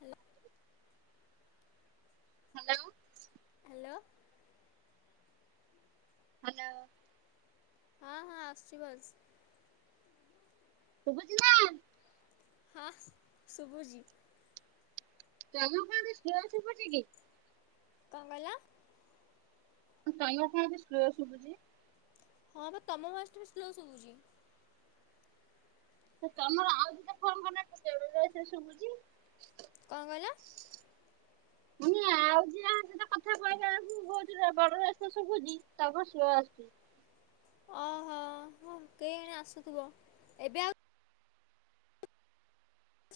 ହାଲ hello. Hello. Hello. ହଁ ହଁ ଆସୁଛି ଭଏସ। ଶୁଭୁଛି ନା। ହଁ ଶୁଭୁଛି। [unintelligible] କ୍ଲିୟର ଶୁଭୁଚି କି। କଣ କହିଲ? [unintelligible] କଁ ଏତେ ସ୍ଲୋ ସୁୁୁଭୁଛି। ହଁ ପା ତମ ଭଏସ ଟା ବି ସ୍ଲୋ ଶୁଭୁଛି। ଏ ତମର ଆଉ ଦିଟା ଫୋନ କନେକ୍ଟ [unintelligible] ଶୁଭୁଛି। କଣ କହିଲ? ମୁଁ କହିଲି ଆଉ ଯିଏ [unintelligible] କଥା କହିଲା ବେଳକୁ ବହୁତ ର ଭଲରେ [unintelligible] ଶୁଭୁଛି ତମର ସ୍ଲୋ ଆସୁଛି। ଓହୋ କେଜାଣି ଆସୁଥିବ ଏବେ ଆଉ।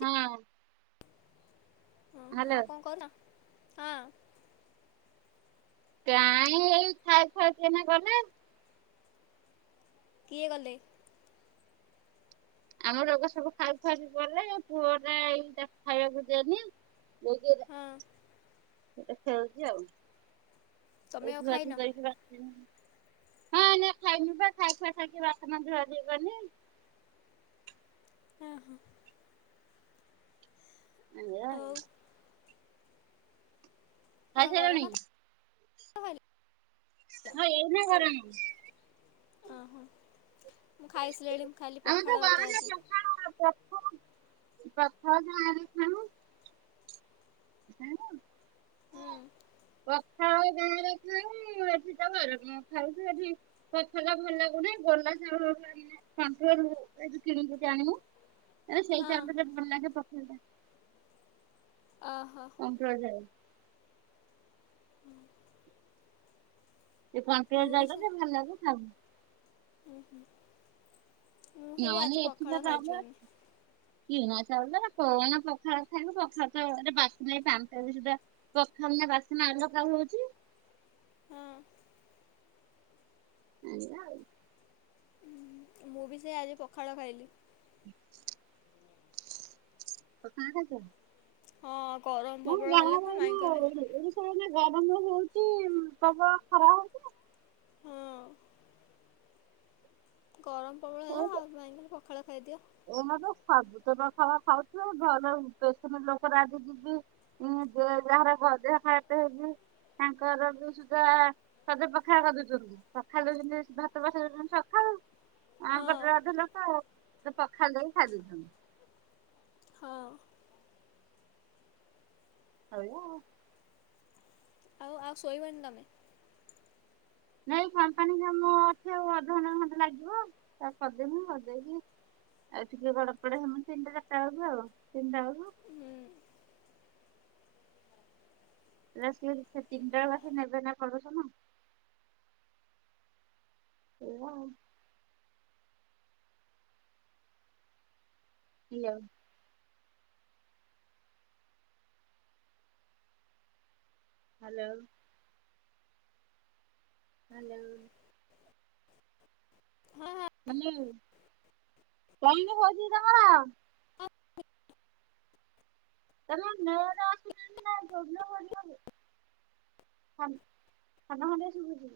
ହଁ ହଁ ଆଉ ହ୍ୟାଲୋ କଣ କହୁନା ହଁ କାଇଁ ଏଇ ଖାଇ ଖାଇକିନା କଲେ। କିଏ ଗଲେ? ଆମ ଲୋକ ସବୁ ଖାଇ ଖୁଆ କିଣିଗଲେ ପୁଅ ଟା ଏଇ ଖାଇବାକୁ ଦେଲି। ହଁ ଖେଳୁଛି ଆଉ ତମେ ଆଉ ଖାଇନ [unintelligible] ହଁ ନା ଖାଇନୁ ବା ଖାଇ ଖୁଆ ଖାଇକି ଧୁଆଧୁଇ କଲି ହଁ ହୋ ହାଲିଆ ଆଉ କଣ ଖାଇ ଗରମ ସାରିଲୁଣି? ଭାତ ଖାଇଲ ହଁ ଏଇନା ଘରେ ଅଛି ଓହୋ ମୁଁ ଖାଇସିଲିଣି ଖାଇଲି ପଖାଳ ଭାତ ଆଜି। ପ୍ରଥମ ଯାଁରେ [inaudible] କଣ ହୁଁ ପଖାଳ ଗାଁରେ କ ଏଠି ତା ଘର କଣ ଖାଉଛ ଏଠି। କଲା ଭଲ ଲାଗୁନ ଗଲାଉଙ୍କ କିଣୁ ଜ ଆଣିବୁ। ହେ ସେଇ ହଁ ଟାଇମ ରେ ଯଦି ଭଲ ଲାଗେ ପକେଇ ଦେବୀ ଅହୋ। କମ୍ପ ଯାଏ ସେ ମୁଁ ବି ସେ [unintelligible] ଭଲରେ ଥାଉ। ହୁଁ ହୁଁ। ମୁଁ ସେ ବି ଆଜି ପଖାଳ ଖାଇଛୁ ଆମେ [unintelligible] କିଣା ଚାଉଳ କଣ ପଖାଳ ଖାଇବ ପଖାଳ ଟା ବାସ ପ୍ରଥନେ ବାସନା ଆଲ ଖା ହଉଚଛି। ହଁ ଆଣିବା ଆଉ ମୁଁ ବି ସେଇଆ ଆଜି ପଖାଳ ଖାଇଲି। ହ। ପଖାଳ ଖାଇଛ ହଁ କରମ। ହଁ ଗାଁରେ ନା ଏଇନା ଏଇଟି ସବୁ ଆଇନ ଗରମ ହଉଛି ପ୍ରବଳ ଖରା ହଉଛି। ହଁ ଗରମ ପବଳ ହେଲା ଆଉ ପଖାଳ ଖାଇଦିଅ। ଏମ ତ ସବୁ ତ ପଖାଳ ଖାଉଚୁ ଆଉ ଘରେସିନ ଲୋକ ରାଜି ଯିବି। ହଁ ଯେ ଯହାର ଖଦ ଖାଇଟ ହେଜି। ତାଙ୍କର ବି ସୁଧା ସଦପଖା କରିଦୁଛନ୍ତି। ସକାଳୁ ଦଉି ଭାତ ବସା ଦଛନ୍ତି ସକାଳୁ। ଆଁ ପଟେ ହଁ ଅଧା ଲୋକ ପଖା ଦେଇ ଖାଇଦଉଛନ୍ତି। ହଁ। ହଉ। ଆଉ ଆଉ ଶୋଇବନି ତମେ। ନାଇଁ ଫପାନୀ ଯ ମୁ ଅଛେ ଆଉ ଅଧଘଣ୍ଟା ଖଣ୍ଡେ ଲାଗିବ ତା କରିଦେଇବି କରିଦେଇବି। ଆଉ ଟିକେ ବଡ ପଡ ହନ ତିନିଟ ଚାରିଟା ବେଳ ଆଉ ତିନିଟା ବେଳକୁ। ହୁଁ ଆସ ସେ ତିନିଟା ବଳକୁ ଆସି ନେବେ ନା ପାଲୁଷଣ। ହେଲା ଆଉ ହଲୋ। ହ୍ୟାଲୋ। ଆଲେ। ହଁ ହଁ। କମ ହଜି ତମର। ତା ନ ଯୋ ବ। ଖାନ ମଆ ଶୁଭୁଛିିବ।